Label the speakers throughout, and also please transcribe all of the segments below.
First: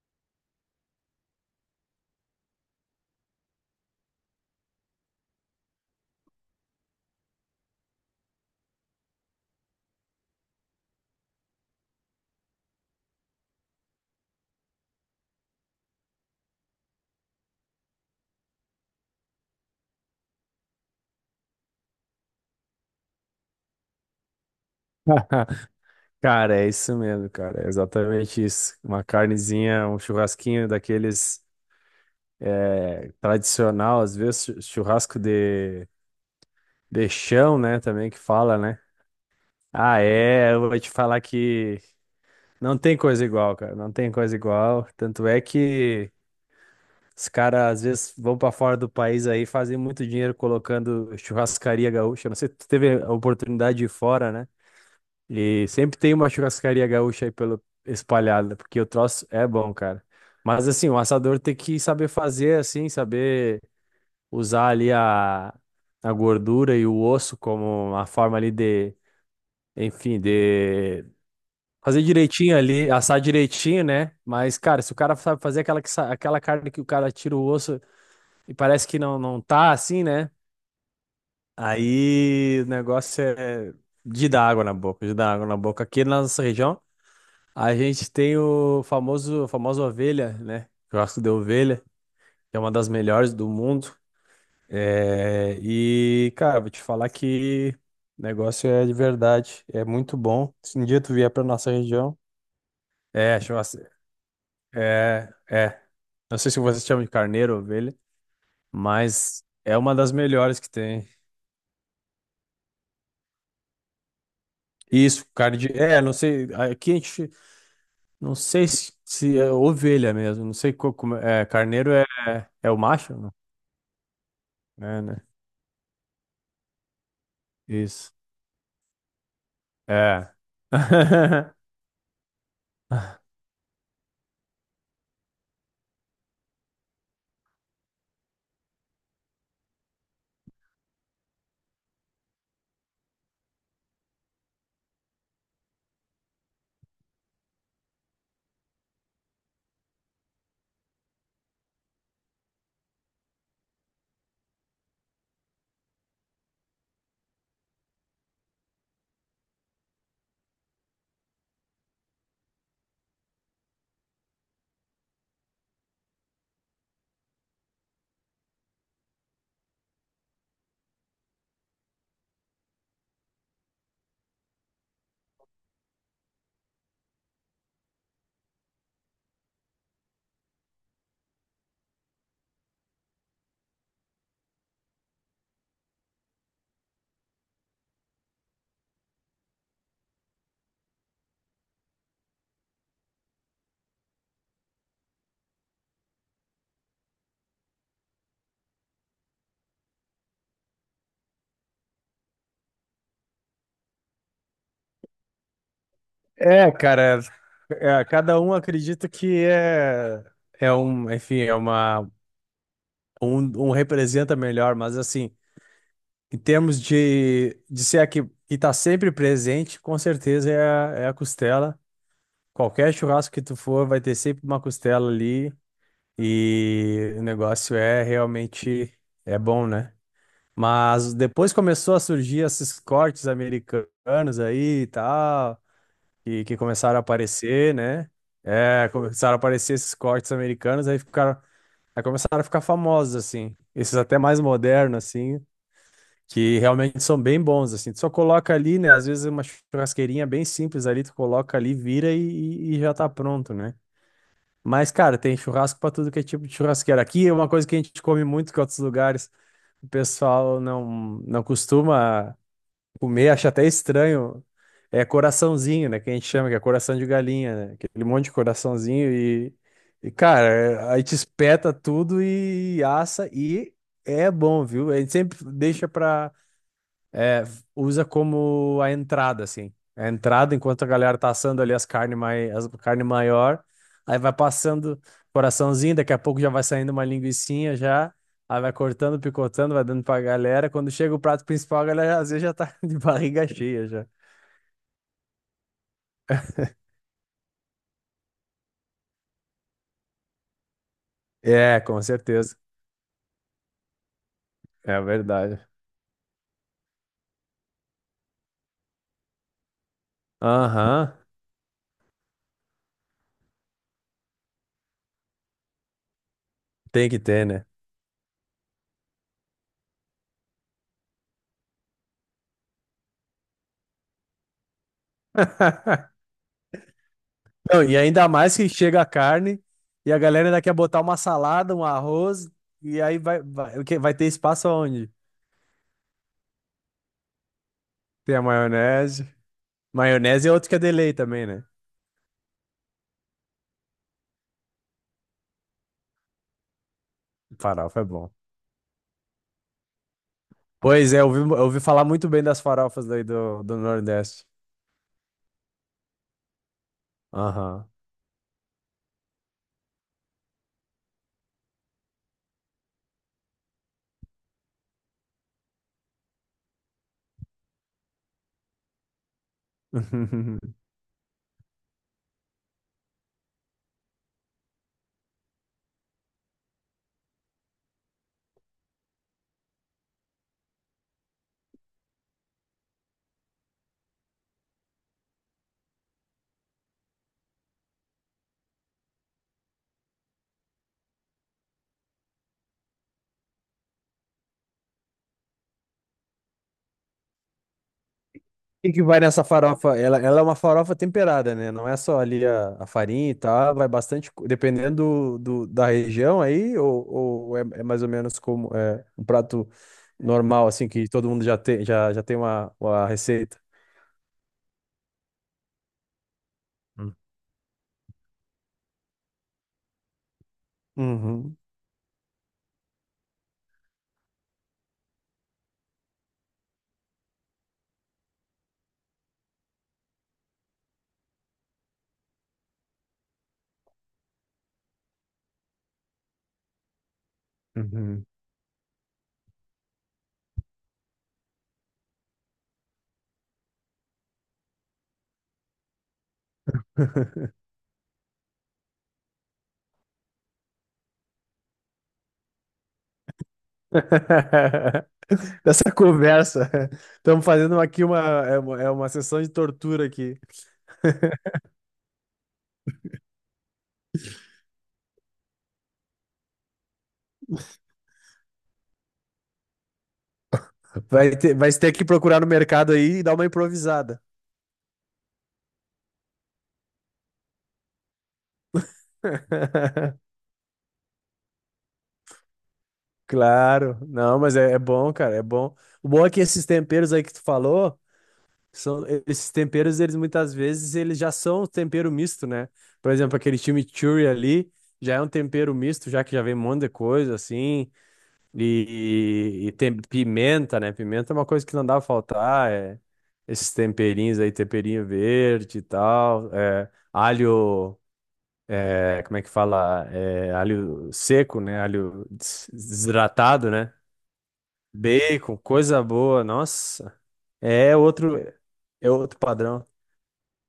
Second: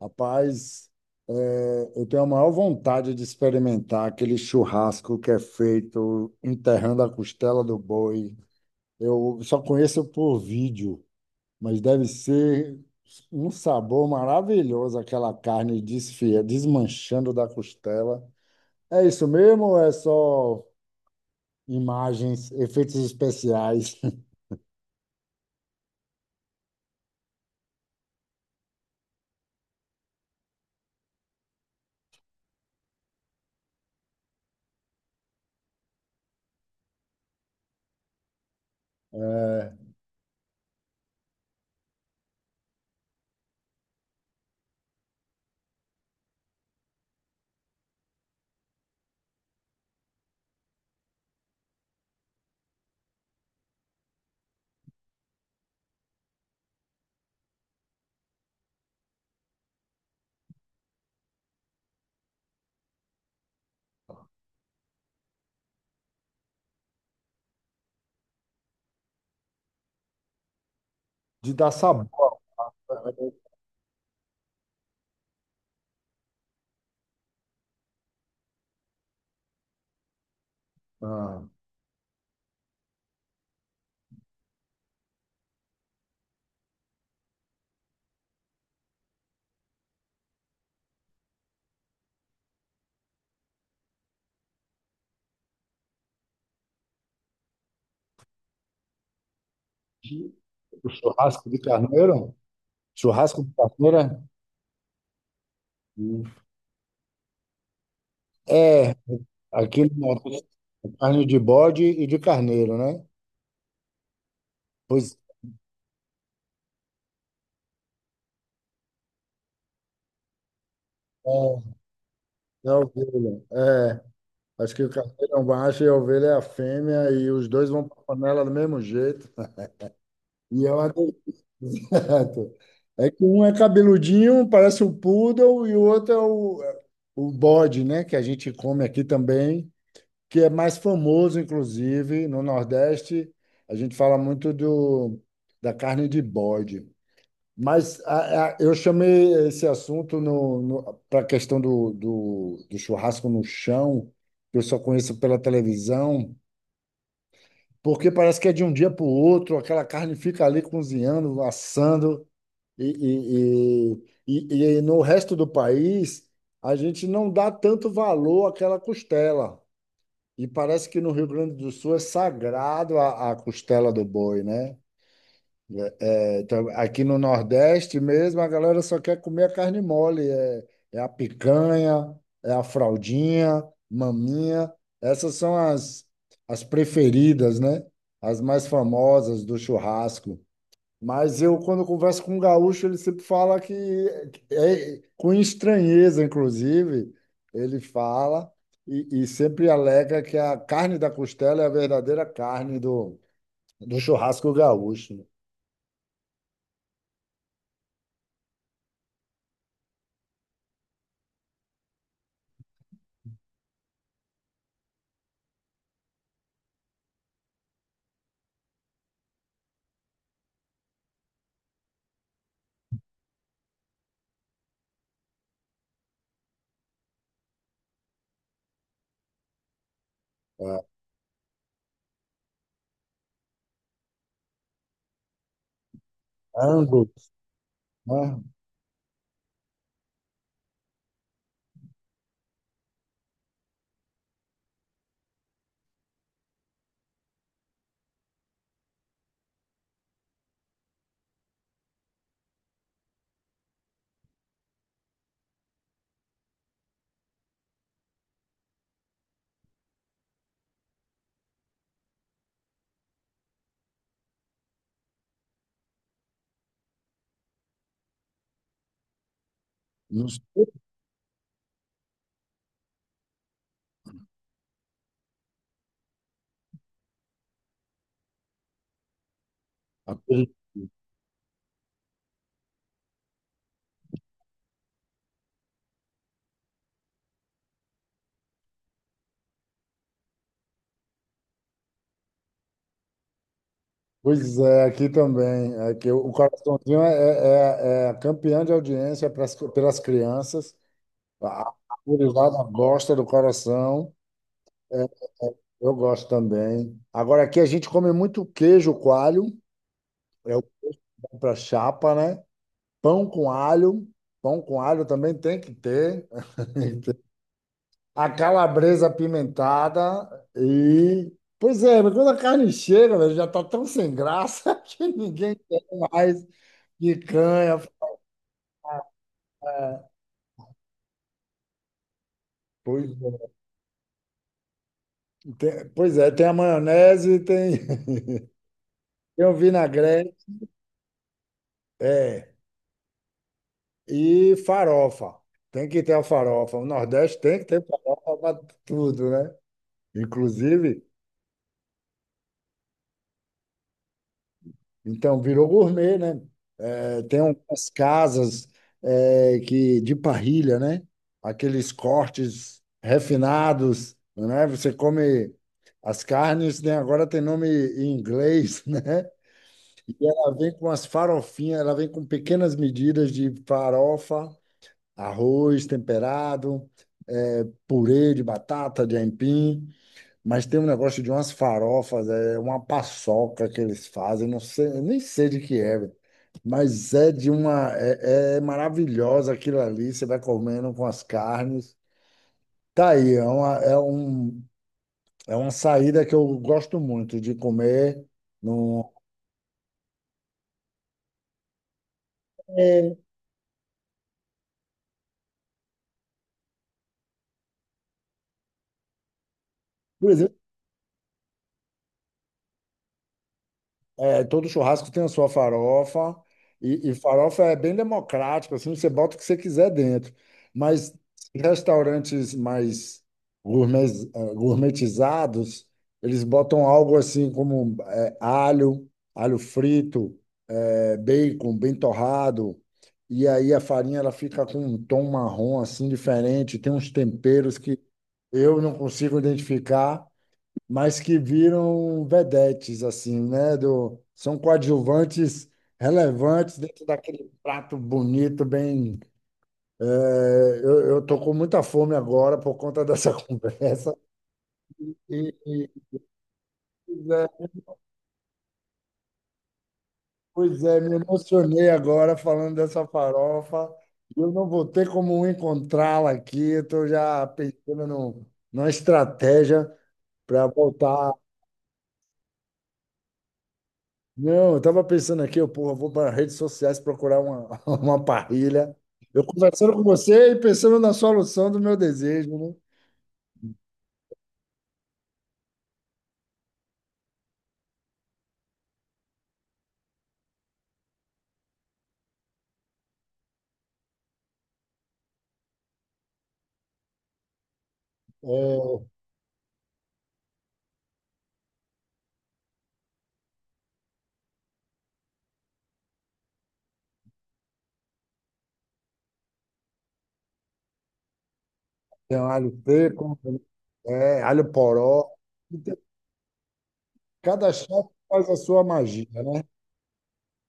Speaker 1: Rapaz, eu tenho a maior vontade de experimentar aquele churrasco que é feito enterrando a costela do boi. Eu só conheço por vídeo, mas deve ser um sabor maravilhoso aquela carne desfia, desmanchando da costela. É isso mesmo ou é só imagens, efeitos especiais?
Speaker 2: Cara, é isso mesmo, cara. É exatamente isso. Uma carnezinha, um churrasquinho daqueles tradicional, às vezes churrasco de chão, né? Também que fala, né?
Speaker 1: É,
Speaker 2: Ah, é. Eu vou te falar que não tem coisa igual, cara. Não tem coisa igual. Tanto é que os caras, às vezes, vão pra fora do país aí, fazem muito dinheiro colocando churrascaria gaúcha. Não sei se tu teve a oportunidade de ir fora, né? E sempre tem uma churrascaria gaúcha aí pelo espalhada, porque o troço é bom, cara. Mas assim, o assador tem que saber fazer assim, saber usar ali a gordura e o osso como uma forma ali enfim, de
Speaker 1: de dar
Speaker 2: fazer
Speaker 1: sabor.
Speaker 2: direitinho ali, assar direitinho, né? Mas, cara, se o cara sabe fazer aquela, aquela carne que o cara tira o osso e parece que não, não tá assim, né?
Speaker 1: Ah,
Speaker 2: Aí o negócio é de dar água na boca, de dar água na boca. Aqui na nossa região, a gente tem o famoso, a famosa ovelha, né? Churrasco de ovelha, que é uma das melhores do mundo. É, e, cara, vou te falar que o negócio é de verdade, é muito bom. Se um
Speaker 1: o
Speaker 2: dia tu vier pra
Speaker 1: churrasco de
Speaker 2: nossa região,
Speaker 1: carneiro?
Speaker 2: é,
Speaker 1: Churrasco de
Speaker 2: churrasco,
Speaker 1: carneiro?
Speaker 2: é, é. Não sei se vocês chamam de carneiro, ovelha,
Speaker 1: É,
Speaker 2: mas é
Speaker 1: aquele
Speaker 2: uma das
Speaker 1: negócio
Speaker 2: melhores que
Speaker 1: de
Speaker 2: tem.
Speaker 1: carne de bode e de carneiro, né? Pois
Speaker 2: Isso, carne de. É, não sei. Aqui a gente. Não sei se, se é ovelha mesmo. Não sei como. É,
Speaker 1: é,
Speaker 2: carneiro é,
Speaker 1: é
Speaker 2: é o
Speaker 1: a
Speaker 2: macho?
Speaker 1: ovelha. É, acho que o
Speaker 2: Né?
Speaker 1: carneiro é um macho e a ovelha é a fêmea, e os dois vão para a
Speaker 2: Isso.
Speaker 1: panela do mesmo jeito.
Speaker 2: É.
Speaker 1: E é uma delícia. É que um é cabeludinho, parece um poodle, e o outro é o bode, né? Que a gente come aqui também, que é mais famoso, inclusive, no Nordeste. A gente fala muito da carne de bode. Mas eu chamei esse assunto para a questão do churrasco no chão, que eu só conheço pela televisão, porque parece que é de um dia para o outro, aquela carne fica ali cozinhando, assando, e, e, e no resto do país a gente não dá tanto valor àquela costela. E parece que no Rio Grande do Sul é sagrado a costela do boi, né? Então, aqui no Nordeste mesmo, a galera só quer comer a carne mole. É a picanha, é a fraldinha, maminha. Essas são as preferidas, né? As mais famosas do churrasco. Mas eu, quando converso com um gaúcho, ele sempre fala que, com estranheza, inclusive, ele fala e sempre alega que a carne da costela é a verdadeira carne do churrasco gaúcho, né?
Speaker 2: É, cara. É, cada um acredita que é, é um, enfim, é uma, um, um representa melhor, mas assim, em termos de ser a que tá sempre presente, com certeza é a, é a costela. Qualquer churrasco que tu for, vai ter sempre uma costela ali e o negócio é realmente é bom, né?
Speaker 1: É,
Speaker 2: Mas depois começou a surgir esses cortes americanos aí e tal. Que começaram a
Speaker 1: angus,
Speaker 2: aparecer, né?
Speaker 1: né?
Speaker 2: É, começaram a aparecer esses cortes americanos, aí ficaram, aí começaram a ficar famosos, assim. Esses até mais modernos, assim, que realmente são bem bons, assim. Tu só coloca ali, né? Às vezes uma churrasqueirinha bem simples ali, tu coloca ali, vira e, e já tá pronto, né? Mas, cara, tem churrasco pra tudo que é tipo de churrasqueira. Aqui é uma coisa que a gente come muito que é outros lugares o pessoal não, não costuma comer, acho até estranho. É coraçãozinho, né? Que a gente chama, que é coração de galinha, né? Aquele monte de coraçãozinho e
Speaker 1: Nos-
Speaker 2: cara, é- aí te espeta tudo e assa e é bom, viu? A gente sempre deixa pra. É, usa como a entrada, assim. A
Speaker 1: a
Speaker 2: entrada, enquanto a galera tá assando ali as carne, mai as carne maior, aí vai passando coraçãozinho, daqui a pouco já vai saindo uma linguicinha já, aí vai cortando, picotando, vai dando pra galera. Quando chega o prato principal, a galera às vezes já tá de barriga cheia já.
Speaker 1: Pois é, aqui também. É que o coraçãozinho é campeão de audiência pelas crianças. A
Speaker 2: É,
Speaker 1: a
Speaker 2: com certeza.
Speaker 1: gurizada gosta do coração.
Speaker 2: É
Speaker 1: É,
Speaker 2: verdade.
Speaker 1: eu gosto também. Agora, aqui a gente come muito queijo coalho, é o
Speaker 2: Aham,
Speaker 1: pão para chapa, né? Pão com alho. Pão com alho também tem que ter.
Speaker 2: tem que ter, né?
Speaker 1: A calabresa apimentada e. Pois é, mas quando a carne chega, velho, já tá tão sem graça que ninguém quer mais picanha.
Speaker 2: Não, e ainda mais que chega a carne e a galera ainda quer botar uma salada, um arroz, e
Speaker 1: Pois
Speaker 2: aí vai,
Speaker 1: é,
Speaker 2: vai, o quê? Vai ter espaço aonde?
Speaker 1: tem a maionese, tem,
Speaker 2: Tem a maionese.
Speaker 1: tem o vinagrete,
Speaker 2: Maionese é outro que é delay também, né?
Speaker 1: é, e farofa. Tem que ter a farofa. O Nordeste tem que ter
Speaker 2: Farofa é bom.
Speaker 1: farofa para tudo, né? Inclusive,
Speaker 2: Pois é, eu ouvi falar muito bem das farofas daí do Nordeste.
Speaker 1: Então, virou gourmet, né? É, tem umas
Speaker 2: Aham.
Speaker 1: casas que de parrilha, né? Aqueles cortes refinados, né? Você come as carnes, né? Agora tem nome em inglês, né? E ela vem com as farofinhas, ela vem com pequenas medidas de farofa, arroz temperado, purê de batata, de aipim. Mas tem um negócio de umas farofas, é uma paçoca que eles fazem, não sei, eu nem sei de que é. Mas é de uma. É maravilhosa aquilo ali, você vai comendo com as carnes. Tá aí, é uma saída que eu gosto muito de comer.
Speaker 2: O que que
Speaker 1: No,
Speaker 2: vai nessa farofa? Ela é uma farofa temperada, né? Não é só ali a
Speaker 1: É,
Speaker 2: farinha e tal, vai bastante, co- dependendo da região aí, ou é, é mais ou menos como é, um prato
Speaker 1: por exemplo,
Speaker 2: normal, assim, que todo mundo já tem, já tem uma receita.
Speaker 1: Todo churrasco tem a sua farofa, e
Speaker 2: Hum.
Speaker 1: farofa é bem democrático, assim, você bota o que você quiser dentro. Mas
Speaker 2: Uhum.
Speaker 1: restaurantes mais gourmetizados, eles botam algo assim como alho, frito, bacon bem torrado, e aí a farinha ela fica com um tom marrom assim diferente, tem uns temperos que
Speaker 2: Uhum.
Speaker 1: eu não consigo identificar, mas que viram vedetes, assim, né? São coadjuvantes relevantes dentro daquele prato bonito, bem. eh, eu tô com muita fome agora por conta dessa conversa. E, e,
Speaker 2: Dessa conversa.
Speaker 1: pois
Speaker 2: Estamos
Speaker 1: é,
Speaker 2: fazendo aqui uma, é uma, é uma sessão de tortura aqui.
Speaker 1: pois é, me emocionei agora falando dessa farofa. Eu não vou ter como encontrá-la aqui. Eu estou já pensando no, numa estratégia para voltar.
Speaker 2: Vai ter que procurar no mercado aí e dar uma improvisada.
Speaker 1: Não, eu tava pensando aqui, eu, porra, vou para redes sociais procurar uma, uma parrilha. Eu conversando com você e pensando na solução do meu desejo, né?
Speaker 2: Claro, não, mas é, é bom, cara, é bom. O bom é que esses temperos aí que tu falou, são esses temperos, eles muitas vezes eles já são um tempero misto, né? Por exemplo, aquele chimichurri ali já é um tempero misto, já que já vem um monte de coisa assim.
Speaker 1: É,
Speaker 2: E tem pimenta, né? Pimenta é uma coisa que não dá pra faltar. É. Esses temperinhos aí, temperinho verde e tal. É, alho, é, como é que fala? É, alho seco, né? Alho
Speaker 1: tem alho seco,
Speaker 2: desidratado, né?
Speaker 1: alho poró.
Speaker 2: Bacon,
Speaker 1: E tem-
Speaker 2: coisa boa. Nossa,
Speaker 1: Cada
Speaker 2: é
Speaker 1: chefe
Speaker 2: outro,
Speaker 1: faz a sua
Speaker 2: é outro
Speaker 1: magia, né?
Speaker 2: padrão.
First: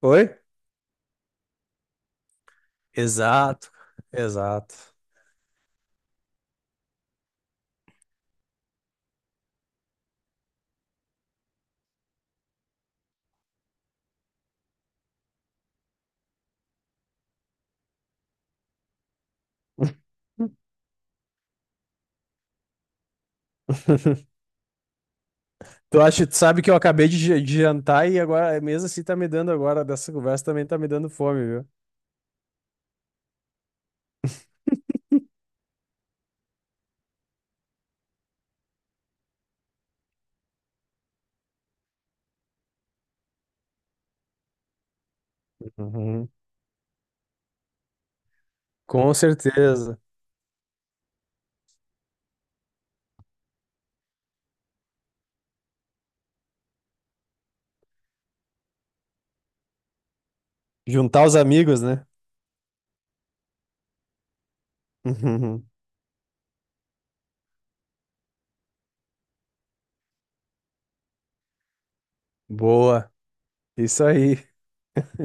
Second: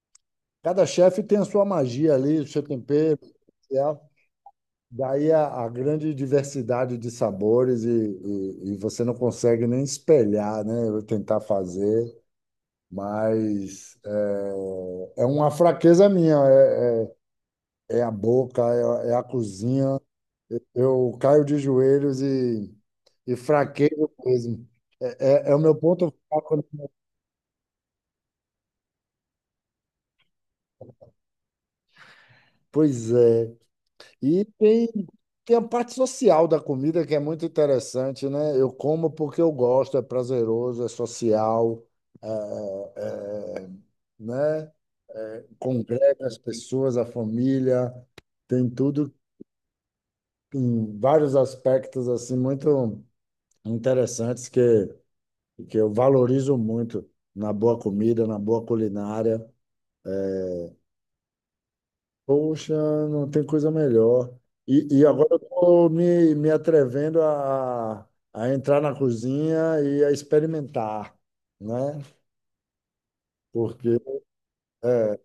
Speaker 2: Oi?
Speaker 1: Cada chefe tem a sua magia ali, o seu tempero
Speaker 2: Exato,
Speaker 1: especial.
Speaker 2: exato.
Speaker 1: Daí a grande diversidade de sabores, e você não consegue nem espelhar, né? Eu tentar fazer. Mas é uma fraqueza minha, é a boca, é a cozinha. Eu caio de joelhos e fraquejo mesmo. É o meu
Speaker 2: Tu
Speaker 1: ponto
Speaker 2: acha, tu
Speaker 1: fraco,
Speaker 2: sabe que eu
Speaker 1: né?
Speaker 2: acabei de jantar e agora, mesmo assim, tá me dando agora, dessa conversa também tá me dando fome, viu?
Speaker 1: Pois é. E tem a parte social da comida que é muito interessante, né? Eu como porque eu gosto, é prazeroso, é social, é, é, né? Congrega
Speaker 2: Uhum.
Speaker 1: as pessoas, a família, tem tudo
Speaker 2: Com certeza.
Speaker 1: em vários aspectos assim muito interessantes que eu valorizo muito na boa comida, na boa culinária. É,
Speaker 2: Juntar os amigos, né?
Speaker 1: Poxa, não tem coisa melhor. E agora eu
Speaker 2: Uhum.
Speaker 1: estou me atrevendo a entrar na cozinha e a experimentar, né?
Speaker 2: Boa.
Speaker 1: Porque
Speaker 2: Isso aí.
Speaker 1: é,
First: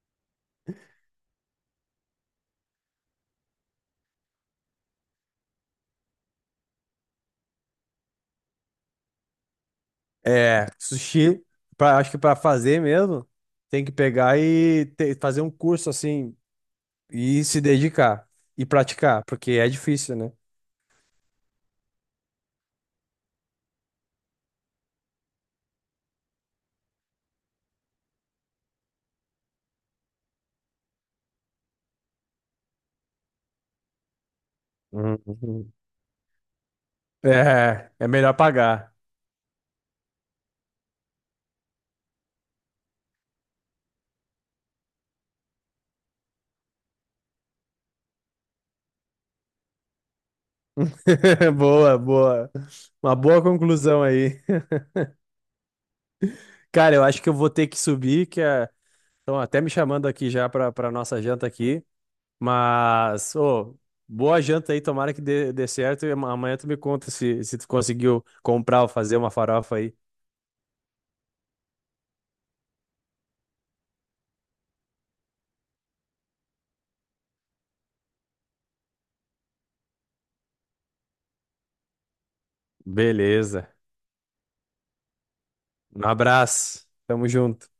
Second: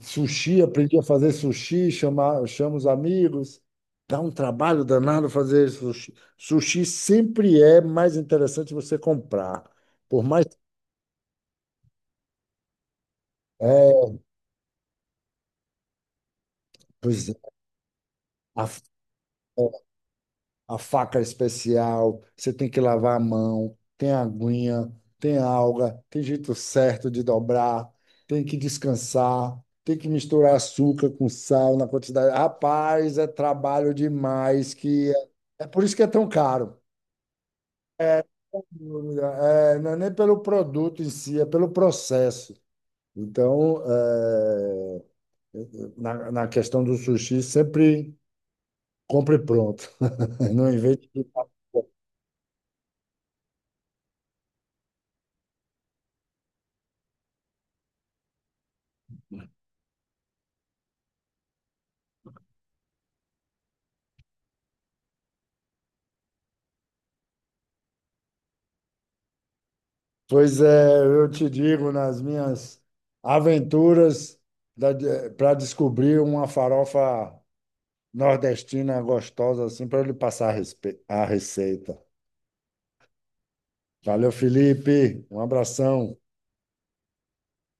Speaker 1: Sushi, aprendi a fazer sushi, chamo os amigos. Dá um trabalho danado fazer sushi. Sushi sempre é mais interessante você comprar. Por mais.
Speaker 2: É, sushi, pra, acho que para fazer mesmo, tem que
Speaker 1: É,
Speaker 2: pegar e fazer um curso assim
Speaker 1: pois é,
Speaker 2: e se dedicar e
Speaker 1: a,
Speaker 2: praticar, porque é difícil, né?
Speaker 1: a faca especial, você tem que lavar a mão, tem aguinha, tem alga, tem jeito certo de dobrar, tem que descansar, tem que misturar açúcar com sal na quantidade. Rapaz, é trabalho demais, que é
Speaker 2: Uhum.
Speaker 1: por isso que é tão caro.
Speaker 2: É, é melhor pagar.
Speaker 1: Dúvida. É, não é nem pelo produto em si, é pelo processo. Então, na questão do sushi, sempre compre pronto. Não invente.
Speaker 2: Boa, boa. Uma boa conclusão aí. Cara, eu acho que eu vou ter que subir, que é... Estão até me chamando aqui já para nossa janta aqui. Mas, ô, boa janta aí, tomara que dê, dê certo. E amanhã tu me conta se, se tu conseguiu comprar ou fazer uma farofa aí.
Speaker 1: Pois é, eu te digo, nas minhas aventuras para descobrir uma farofa nordestina gostosa, assim, para ele passar a receita.
Speaker 2: Beleza.
Speaker 1: Valeu, Felipe. Um
Speaker 2: Um
Speaker 1: abração.
Speaker 2: abraço. Tamo junto.